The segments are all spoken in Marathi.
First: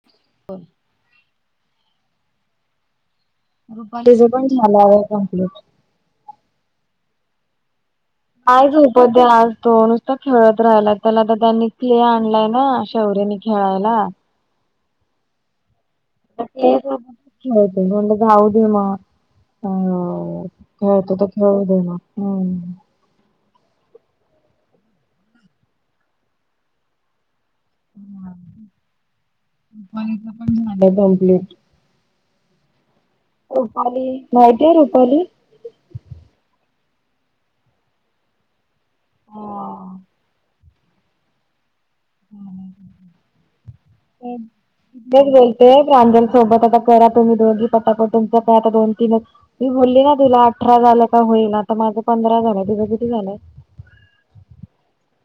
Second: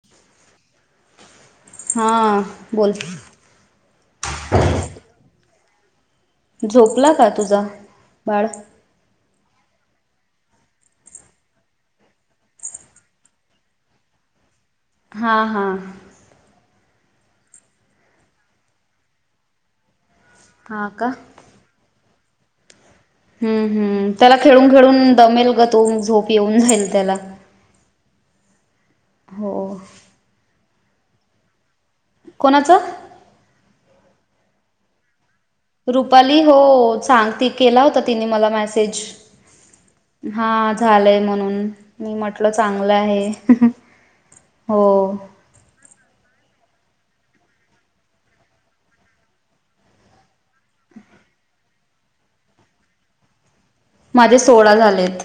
[inaudible] हां बोल. रुपालीच पण झालं आहे कंप्लीट. झोपला काय तुझा. बाळ नाय झोपतये आज तो नुस नुसतं खेळत राहिलाय. त्याला तर त्यांनी क्ले आणलाय ना शौर्यनी खेळायला. हा हा. [unintelligible] जावू दे मग अ. [unintelligible] हा का खेळू दे ना हम्म. हम हम. त्यांला खेळून खेळून दमेल गं तो मग झोप येऊन जाईल त्याला. हो रुपालीच पण झालं कम्प्लेंट. कोणाचं. रुपाली माहिती आहे रुपाली. रुपाली हो सांग ती केला. होता तिने मला मेसेज. हा. हा झालंय म्हणून. मी म्हटल चांगलं आहे हो. ते प्रांजल सोबत आता करा. तुम्ही दोघी पटाकट तुमचा काय आता दोन तीनच मी बोलली ना तुला. अठरा झालं का होईल आता माझं पंधरा झालंय तुझं किती झालंय. माझे सोळा झालेत.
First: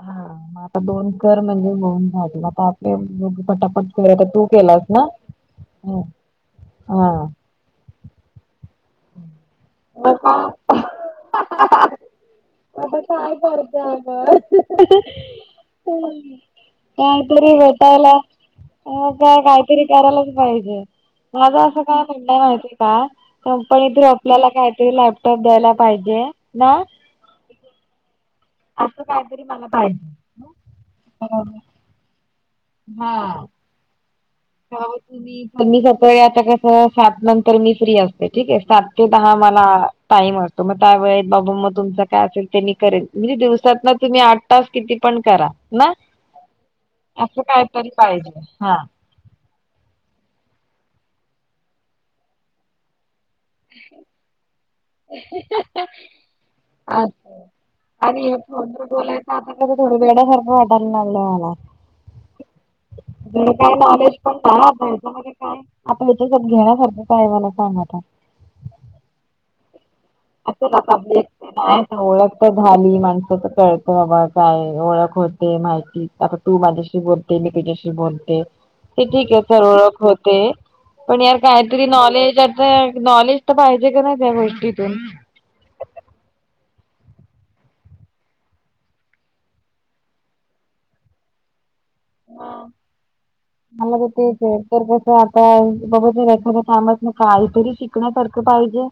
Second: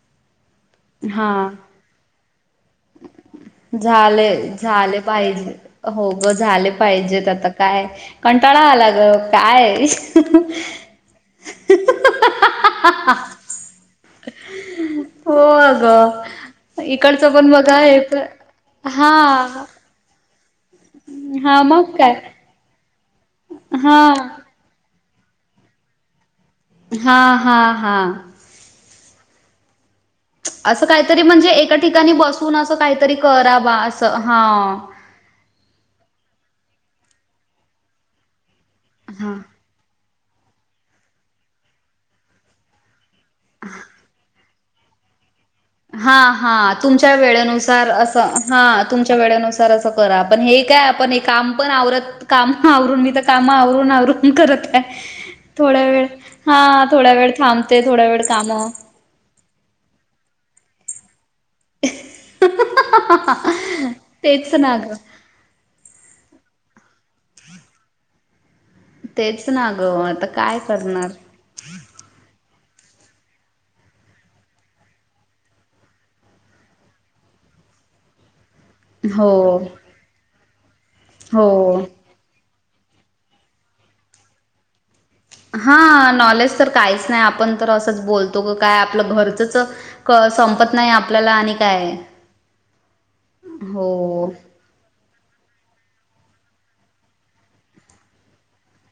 हा मग आता दोन हा कर म्हणजे मग [unintelligible] झाले झाले ना? पाहिजे हो गं, झाले हा. पाहिजेत आता. काय कंटाळा आला गं कायं. हाहाहा. आता काय करते आगं. हो अगं इकडचं पण बघा हे हा. की करायलाच पाहिजे. माझ हा असं मग काय म्हणाला माहित आहे का. पै हा धरी आपल्याला काय तरी लॅपटॉप द्यायला पाहिजे ना. हा हा हा. असं काहीतरी मला पाहिजे. असं काहीतरी म्हणजे, एका ठिकाणी बसून असं काहीतरी हा. करा बा असं हां. बाबा तुम्ही फनी करतोय. आता कसं सात नंतर मी फ्री असते. ठीक ये सात ते हा दहा मला. टाइम असतो. मग त्या वेळेत बाबा मग तुमच काय असेल ते मी करेन. म्हणजे दिवसात ना तुम्ही आठ. टास किती पण करा. ना हा हा तुमच्या असं वेळेनुसार काहीतरी पाहिजे असं हा तुम तुमच्या वेळेनुसार अस करा. आपण हे काय आपण हे काम पण आवरत काम आवरून मी तर. काम आवरून आवरून करत आहे. थोड्या वेळ हा थोड्या वेळ थांबते. थोड्या वेळ काम. [unintelligible] वेड्या सारख वाटायला लागल मला. धड काय नॉलेज पण तेच नाय [unintelligible] ना आता ग हेच्या हेजात घेण्यासारख काय मला सांग आता. तेच ना गं आता. [unintelligible] काय करणार ओळख तर झाली. माणसं तर कळत बाबा काय ओळख होते माहिती. आता तू माझ्याशी बोलते. मी तुझ्याशी बोलते. ते हो ठीक आहे सोड ओळख होते. पण यार हो काहीतरी नॉलेज. काय नॉलेज तर पाहिजे कणी त्या गोष्टीतून. हा नॉलेज काहीच नाही. आपण तर बोलतो क काय आपलं घरचंच. क संपत नाही आपल्याला आणि काय. मग हो तेच ये. तर कसं आता बाबा एखाद कामात न काहीतरी शिकण्यासारखं पाहिजे.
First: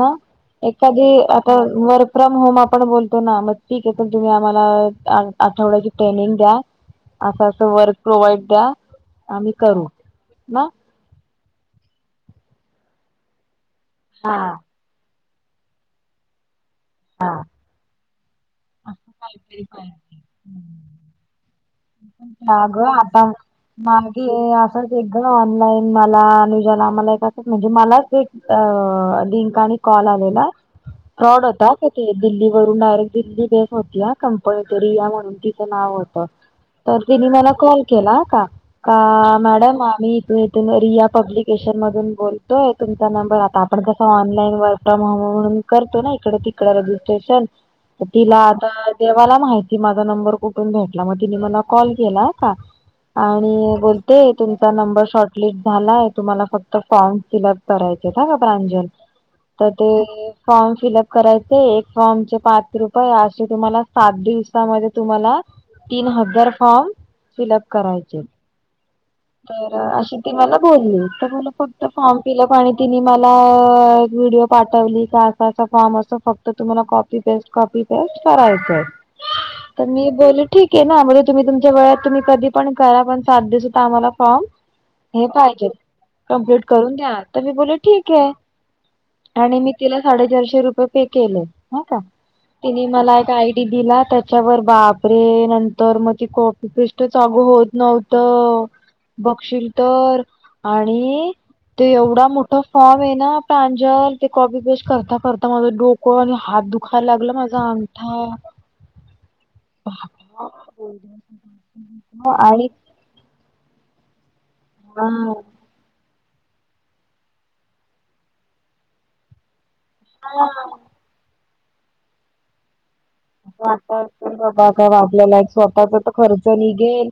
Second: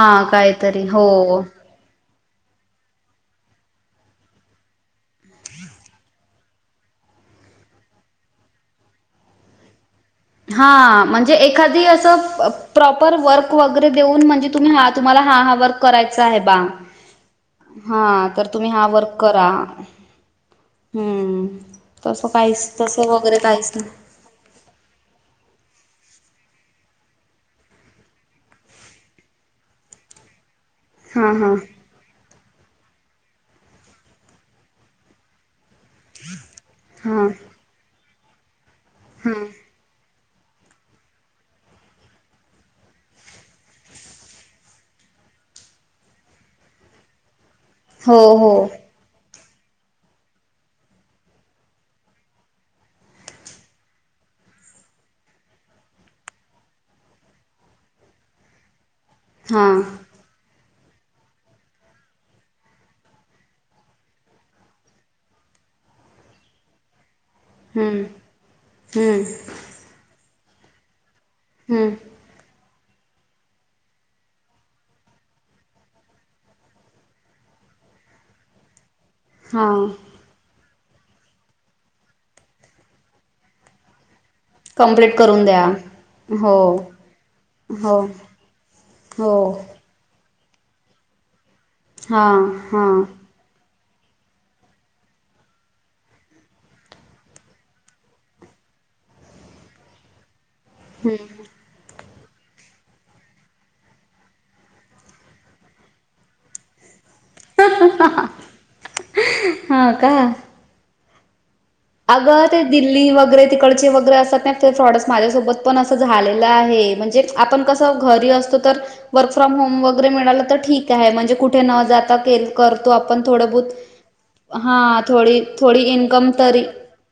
मग काहीतरी हो एखादी आता. वर्क फ्रॉम होम आपण बोलतो ना. मग ठीक आहेे तुम्ही आम्हाला आठवड्याची ट्रेनिंग द्या. असं असं वर्क प्रोव्हाइड द्या आम्ही करू. ना हा म्हणजे एखादी अस प्रोपर वर्क वगैरे देऊन हा म्हणजे तुम्ही हात. तुम्हाला हा हा वर्क करायचा आहे बा. हा. हा तर तुम्ही हा असं वर्क करा. काहीतरी हम्म. तस काहीच तसं वगैरे काहीच नाही. क असंच एक ग ऑनलाईन मला अनूजाला मला एक असंच म्हणजे मला. लिंक आणि कॉल आलेला. हा फ्रोड हा होता का ते दिल्ली वरून डायरेक्ट दिल्ली. [unintelligible] तीच नाव होत. तर हा तीन मला कॉल. केला का. का हा मॅडम आम्ही इथं. तर रिया पब्लिकेशन मधून बोलतोय. तुमचा नंबर आता आपण कस ऑनलाईन वर्कफॉर्म हवं म्हणून. करतो ना इकडे तिकडं रजिस्ट्रेशन. तर हो तिला हो आता देवाला माहिती माझा नंबर कुठून भेटला मग तिने मला कॉल केला आता. आणि बोलते तुमचा नंबर शॉर्टलिस्ट झालाय. तुम्हाला फक्त फॉर्म फिलअप. करायचे ह का प्रांजल. हा तर ते फॉर्म फिलअप करायचे. एक फॉर्मचे पाच रुपया असे तुम्हाला सात दिवसामध्ये तुम्हाला तीन हजार फॉर्म. फिलअप हम्म करायचेत. हम्म त अ अशी ती मला बोलली तर मी म्हंटलं फक्त हम्म फॉर्म फिलअप आणि तिने मला एक व्हिडिओ पाठवली का असा असा फॉर्म असतो फक्त तुम्हाला कॉपी पेस्ट कॉपी पेस्ट करायचं आहे. हा तर मी [unintelligible] ठीक आहे ना म्हणजे तुम्ही तुमच्या वेळेत तुम्ही कधी पण करा पण सात दिवसात आम्हाला फॉर्म कंप्लीट हे करून द्या पाहिजे हो कम्प्लीट करून द्या तर मी बोलले हो ठीक आहे. हो. आणि मी तिला साडेचारशे रुपये पे केले. हा का. हा. हा तिने मला एक आय डी दिला त्या च्यावर बापरे नंतर मग ते कॉपी पेस्टचं अगं होतं नव्हतं. बघशील तर हम्म आणि ते एवढा मोठा फॉर्म आहे ना प्रांजल ते कॉपी पेस्ट करता करता माझं डोकं आणि हात दुखा यला लागलं माझा अंगठा हा का हो अगं ते आणि दिल्ली वगैरे तिकडचे वगैरे असतात ना ते फ्रॉड्स हा माझ्यासोबत पण असं झालेलं आहे म्हणजे आपण कसं घरी असतो तर वर्क फ्रॉम होम वगैरे मिळालं तर ठीक आहे म्हणजे कुठे न जाता केल करतो आपण थोडं बहोत. वाटत असेल बाबा हा का आपल्याला थोडी एक थोडी स्वतःचा तर इनकम खर्च तरी निघेल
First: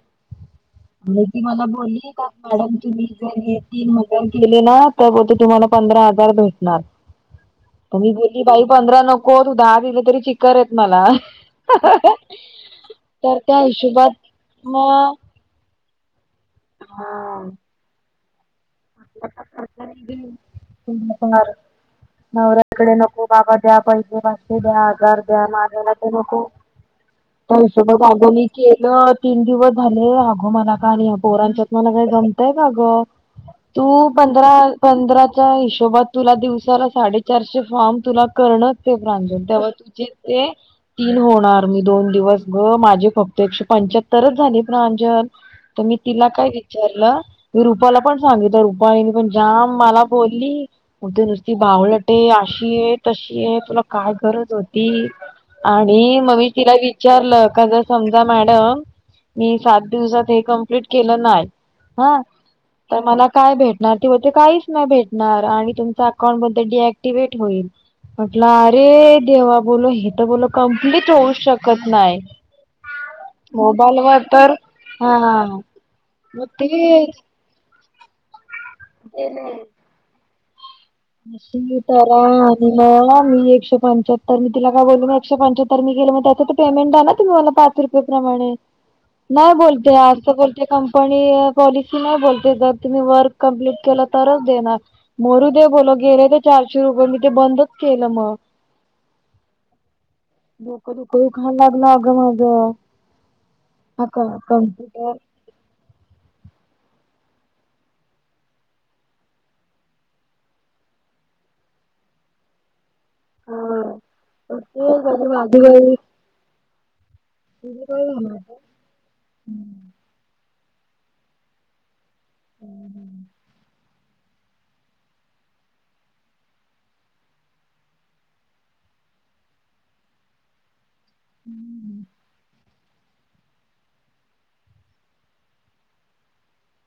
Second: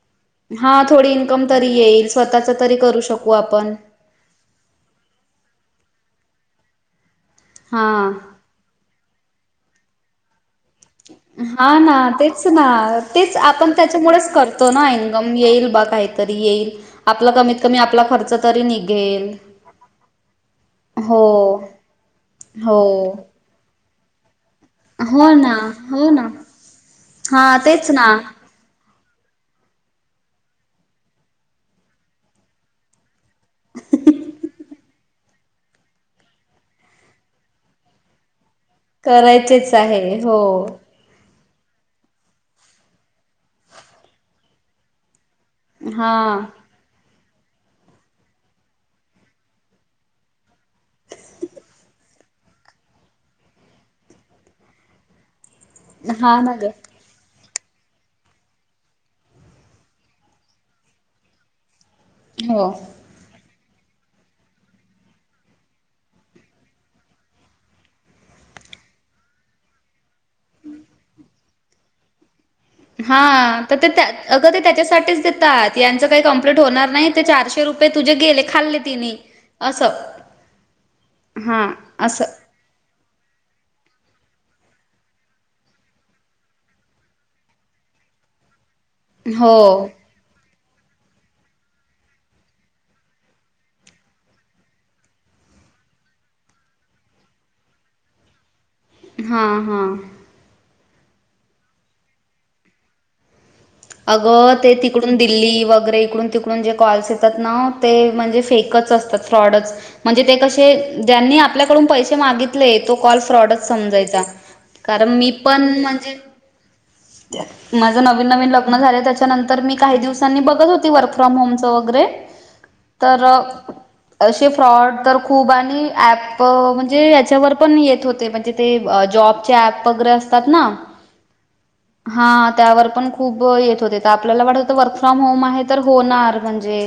हा थोडी आणि ती इन्कम मला तरी येईल बोलली का स्वतःच मॅडम तरी करू शकू [unintelligible] आपण जर केले ना तर बहुतेक तुम्हाला पंधरा हजार भेटणार. हा आणि जे ए बाई पंधरा नकोत दहा दिले तरी चिक्कार आहेत. मला हा ना तेच ना तेच तर त्या आपण हिशोबात त्याच्यामुळेचं करतो ना मग इनकम पण येईल बा काहीतरी येईल आपला कमीत कमी आपला खर्च तरी निघेल. हो [unintelligible] हो नवऱ्याकडे नको बाबा द्या पैसे हे द्या हजार हो द्या ना मागायला हो तर ना नको. हा [unintelligible] तेच ना केलं तीन दिवस झाले अगं मला काल या पोरांच्यात मला काय जमतय का गं. तू पं धरा पंधराच्या हिशोबात तुला दिवसाला साडे चारशे फॉर्म तुला करणं [unintelligible] प्रांजल तेव्हा करायचेच आहे तुझे हो ते तीन होणार मी दोन दिवस गं माझे फक्त एकशे पंच्याहत्तरचं झाली प्रांजल. तर मी हा तिला काय विचारलं मी रुपाला पण सांगितलं रुपालीने पण जाम मला बोलली. तू तर नुसती बावळट आहे. अशी आहे तशी आहे. तुला काय गरज होती. आणि मग हा मी ना ग तिला विचारलं का जर समजा मॅडम. मी सात दिवसात हे कंप्लीट केलं नाय हा. हो. तर मला काय भेटणार ती बोलते काहीच नाही भेटणार आणि तुमचं अकाउंट बोलते डी ऍक्टिव्हेट होईल. म्हंटलं अरे देवा बोललो ही तर बोललो कंप्लीट होऊच शकत नाही. हा तर ते मोबाईल त्या वर अगं तर ते हा त्याच्यासाठीच देतात यांचं काही मग कंप्लीट होणार नाही तेच ते चारशे रु पये तुझे गेले खाल्ले तिने असं. हा [unintelligible] असं मी मग मी एकशे पंच्याहत्तर मी तिला काय बोललो मग एकशे पंच्याहत्तर मी केलं मग त्याचं तर पेमेंट द्या ना तुम्ही मला पाच [unintelligible] प्रमाणे [inaudible] नाय बोलते. [unintelligible] ती कंपनी पॉलिसी नाही बोलते. जर तुम्ही वर्क कम्प्लिट केला तरच देणारं. दे बोलों गेले ते चारशे रुपये मी ते बंदच केलं मग. हां हां. डोकं दुखायला लागलं अगं माझं. हा का अगं ते तिकडून कम्प्युटर दिल्ली वगैरे इकडून ति आपून जे कॉल्स येतात ना. ते म्हणजे फेकच असतात फ्रॉडच. म्हणजे ते कसे ज्यांनी आपल्याकडून पैसे मागितले. तो कॉल फ्रॉडच समजायचा. कारण मी हा ते पण माझी काही म्हणजे माझ नवीन नवीन लग्न लग्न झाले त्याच्यानंतर मी काही दिवसांनी बघत होते वर्क फ्रॉम होमच वगैरे. तर. असे फ्रॉड तर खूप आणि ऍप म्हणजे याच्यावर पण येत होते. म्हणजे ते जॉबचे ऍप वगैरे असताना. हा त्यावर पण हो येत होते. तर आपल्याला वाटत होतं वर्क फ्रॉम होम आहे तर होणार म्हणजे.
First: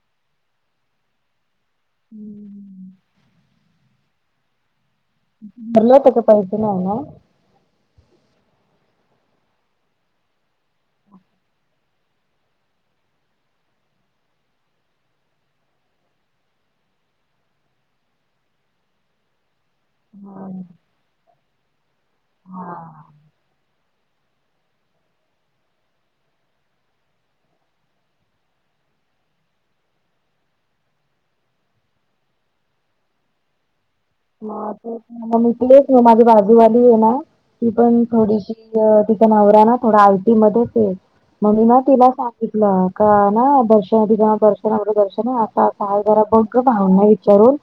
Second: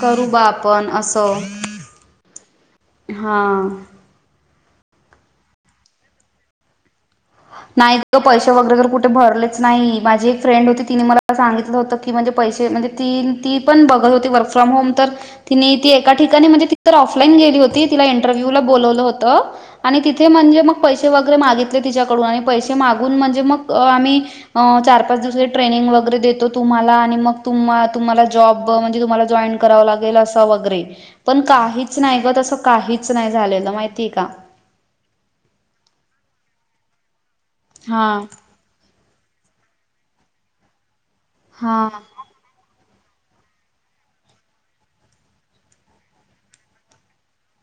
करू बा आपण असं. [inaudible] हां. भरलं होत सकाळी ते नाय ना. नाही पैसे वगैरे तर कुठे भरलेच नाही. माझी एक फ्रेंड होती तिने मला सांगितलं होतं. ती म्हणजे पैसे म्हणजे तीन ती पण बघत होती वर्क होम तर. तिनी ती एका ठिकाणी म्हणजे ती तर ऑफलाईन गेली होती तिला इंटरव्ह्यू ला बोलवलं होतं. आणि तिथे म्हणजे मग पैसे वगैरे मागितले. तिच्याकडून आणि पैसे ना मागून म्हणजे मग आम्ही चार पाच दिवसाची ट्रेनिंग वगैरे देतो. तुम्हाला आणि मग तुम्हाला जॉब म्हणजे तुम जॉईड. कराव लागेल अस वगैरे पण काहीच नाही गं तसं काहीच नाही झालेलं माहितीय का. [unintelligible] माझी बाजूवाली आहे ना ती पण हां थोडीशी. तिचा नवरा ना थोडा आयटी मध्येच ये. मग मी ना हां तिला सांग सांगितलं का ना दर्शन दर्शना दर्शना असं असं हाय जरा बघ भावनाला. विचारून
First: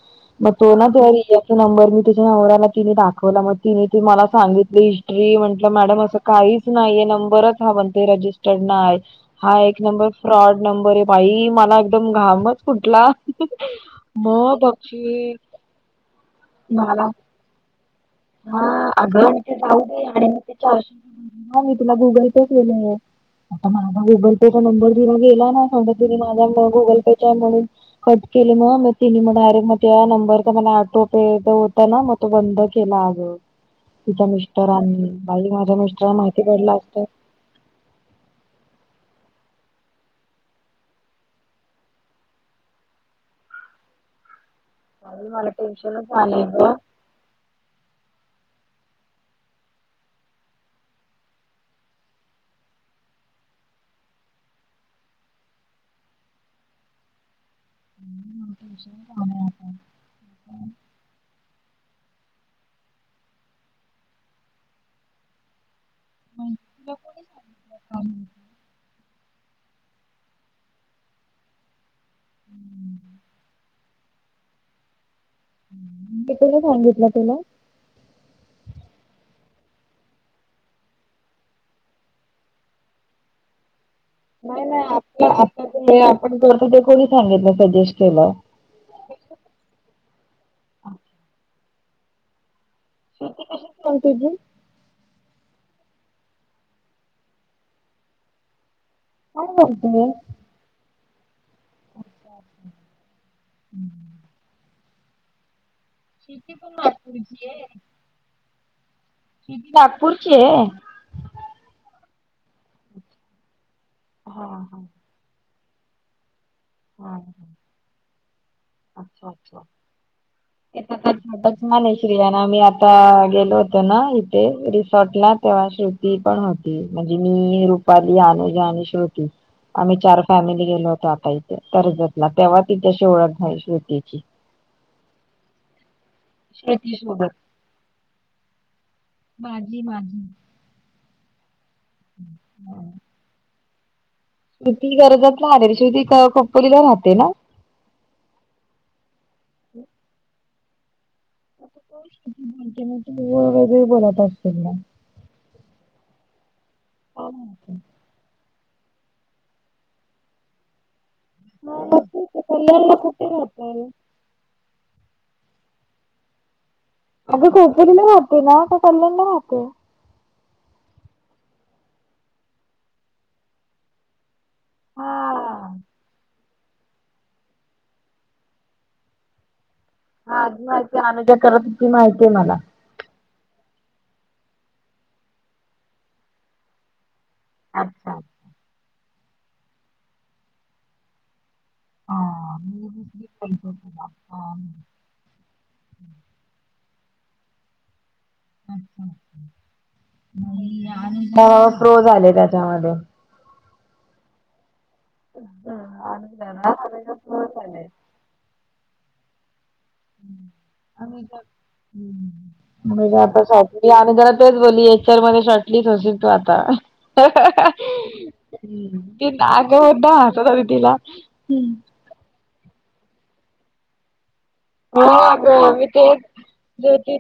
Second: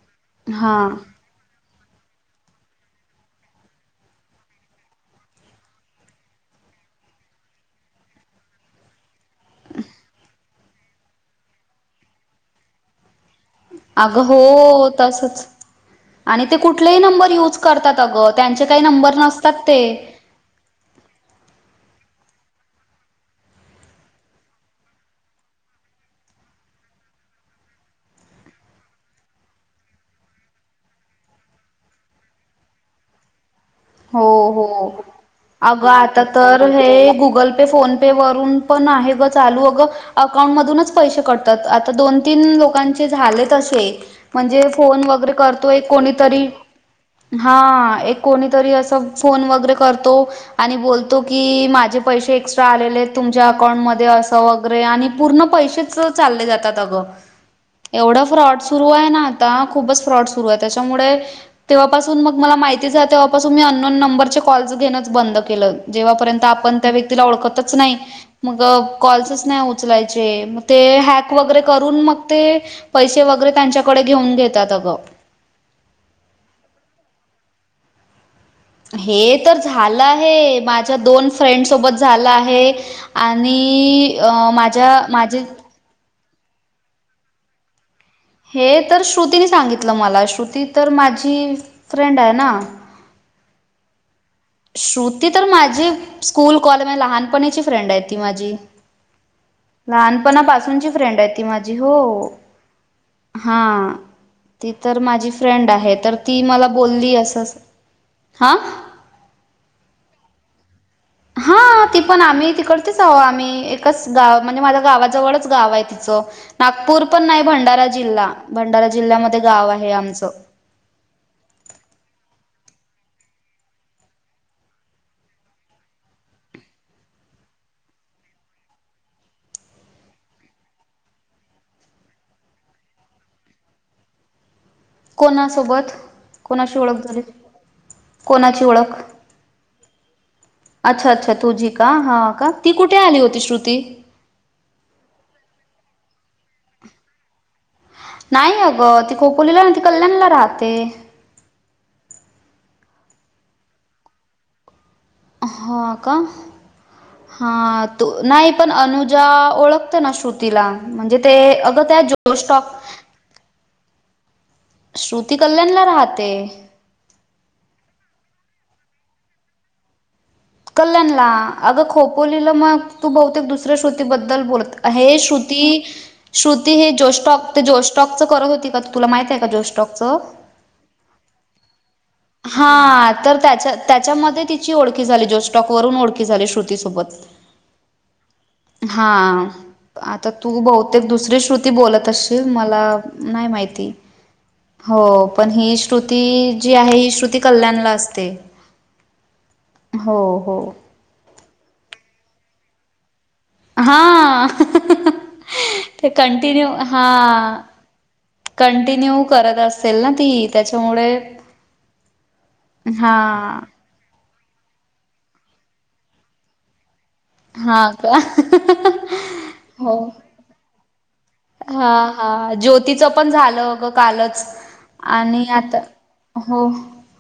मग तो ना हां तरी य. नंबर मी तीच्या नवऱ्याला तिने दाखवला. मग तिने ती मला सांगितलं हिस्ट्री म्हटलं मॅडम असं. काहीच नाहीये नंबरच हा म्हणते रजिस्टर्ड नाय. हा एक नंबर फ्रॉड नंबर आहे. बाई मला एकदम घामच फुठला. अगं मग हो बघशील. तसंच आणि ते कुठलेही नंबर युज करतात. अगं हा त्यांचे काही नंबर अगं नसतात ते. जाऊ दे आणि मग ते चारशे हा मी तुला गुगल पे केले. आता माझा गुगल पेचा नंबर तिला गेला ना. समजा तिने माझा गुगल पेचा आहे म्हणून. कट केलं. मग मग ति मग डायरेक्ट मग त्या नंबरचा मला आठवते होता, ना मग तो बंद के केला अगं. हो तिच्या हो मिस्टरांनी बाई माझ्या अगं मिस्टरांना आता माहिती तर पडलं असतं हे गुगल पे फोन. पे वरून पण आहे गं चालू अगं. अकाउंटमधूनच पैसे कटतात. आता दोन तीन लोकांचे झालेत असे. म्हणजे फोन वगैरे करतो. एक कोणीतरी हा एक कोणी. तरी असं फोन वगैरे करतो. आणि बोलतो की माझे पैसे एक्स्ट्रा आलेले आहेत. तुमच्या अकाउंटमध्ये असं वगैरे आणि पूर्ण पैसे चं. सं चालले जातात अगं. एवढा फ्रॉड सुरू आहे ना. आता खूपच फ्रॉड सुरू आहे तेचामुळे. तेव्हापासून मग मला माहितीच तेव्हापासून मी अनोन नंबरचे कॉल घेणंच बंद केलं. जेव्हापर्यंत आपण त्या व्यक्तीला ओळखतच नाही मगं. कॉल्सच नाहीच उचलायचे म ते हॅक वगैरे करून मग ते पैसे वगैरे त्यांच्या. कडे घेऊन घेतात अगं. कितीदा सांगितलं तुला. हे तर झालं आहे. माझ्या दोन फ्रेंड सोबत झालं आहे. आणि अ नाही नाही माझ्या आपलं माझे. आपण हे आपण करतो ते कोणी सांगितलं सजेस्ट केलं. हे तर श्रुतीने सांगितलं. मला श्रुती तर माझी फ्रेंड आहे ना. श्रुती कशी फ्रेंड तुझी. श्रुती माझी स्कूल कॉले लहानपणीची फ्रेंड आहे ती माझी. काय करते लहानपनापासूनची फ्रेंड येतं. ती माझी हो हा ती तर माझी फ्रेंड आहेत. तर ती मला बोली असं असं हा. श्रुती नागपूरची ये. हा ती पन आम्ही तिकडचे आहो. आम्ही एकच गाव म्हणजे माझ्या हा गावाजवळच गाव आहे तिचं. नागपूर हा पन नाही भंडारा जिल्हा भंडारा अच्छा जिल्ह्यामध्ये गाव आहे आमचं. बचमाने श्रियाना आता आमी गेलो होतो ना इथे रिसॉर्ट ला तेव्हा श ती पन होती. म्हणजे मी रुपाली अनुजा आणि श्रुती. आम्ही चार फॅमिली गेलो होतो. आता इते कर्जतला तेव्हा तिच्याशी ओळख झाली श्रुतीची. कोणासोबत. कोणाशी श्रुती ओळख झाली. सोबत कोणाची ओळख. अच्छा अच्छा तुझी का हा का ती कुठे आली होती श्रुती. श्रुती कर्जतला आलेली. श्रुती खोपोलीला राहते ना. नाही आगं ती खोपोलीला नाही ती कल्यानला राहते. वेगळे बोलत असतील ना. हा का हां. तू नाही पन अनुजा ओळखते ना श्रु तिला म्हणजे आगं त्या जोश स्टाॅक. कल्याणला कुठे राहते श्रुती कल्यानला राहते. अगं खोपोलीला राहते ना का कल्यानला राहते. कल्यान ला अगं खोपोलीला मग तू बहुतेक दुसऱ्या श्रुतीबद्दल बोलतं. हे श्रुती. हा श्रुती हे जोश स्टोक ते जोश स्टोकच करत होती. का ते तुला माहितीये का जोश स्टोकच. हा अनुजा करत होती माहितीये. हा. तर त्या त्याच्यामध्ये तिची ओळखी झाली. जोश स्टोक वरून ओळखी झाली श्रुतीसोबत. अच्छा. हा आता तु बहुतेक दुसरी श्रु ती बोलत असशील हा मला मी दुसरी नाही बोलतो माहिती तुला. हो. पण ही श्रुती जी आहे ही. श्रुती कल्याण ला असते हो हो. अ फ्रोज आले त्यांच्यामध्ये. हा. ते कंटिन्यू हा [inaudible] कंटिन्यू करत अस सेल ना ती त्यांच्यामुळे हा. ते आम्ही तेच बोलीये पिक्चर मध्ये शॉर्ट लिस होशील तू आता. ती हा का अगं हो मुद्दाम हसत होती तिला हम. अ ज्योतीचं पन झालं अगं कालच. हो आणि आगं आता मी तेच हो ज्योती.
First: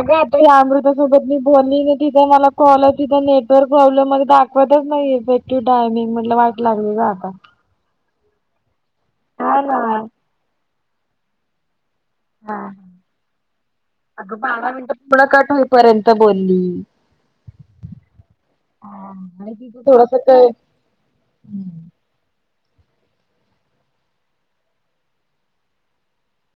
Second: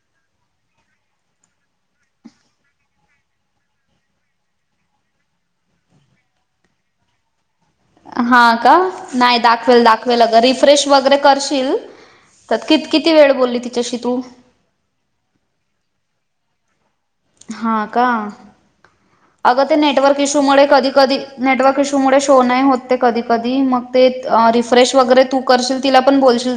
अगं त्या अमृता सोबत मी बोलली ना. तीज मला कॉल आला तिथे नेटवर्क प्रॉब्लेम दाखव होतंच नाही इफेक्टिव्ह डायमिंग म्हटलं वाईट लागली का आता. हा का नाही दाखवेल दाखवेल अग रिफ्रेश वगैरे करशील. तर कि किती वेळ बोली तिच्याशी तू. अगं बारा मिनिट पुढं कट होईपर्यंत बोली. हा का आगं ते नेटवर्क थोडस इशूमुळे कधी कधी नेटवर्क इशू. शो नाही होतं कधी कधी मग ते तू करशील तिला पण बोलशील.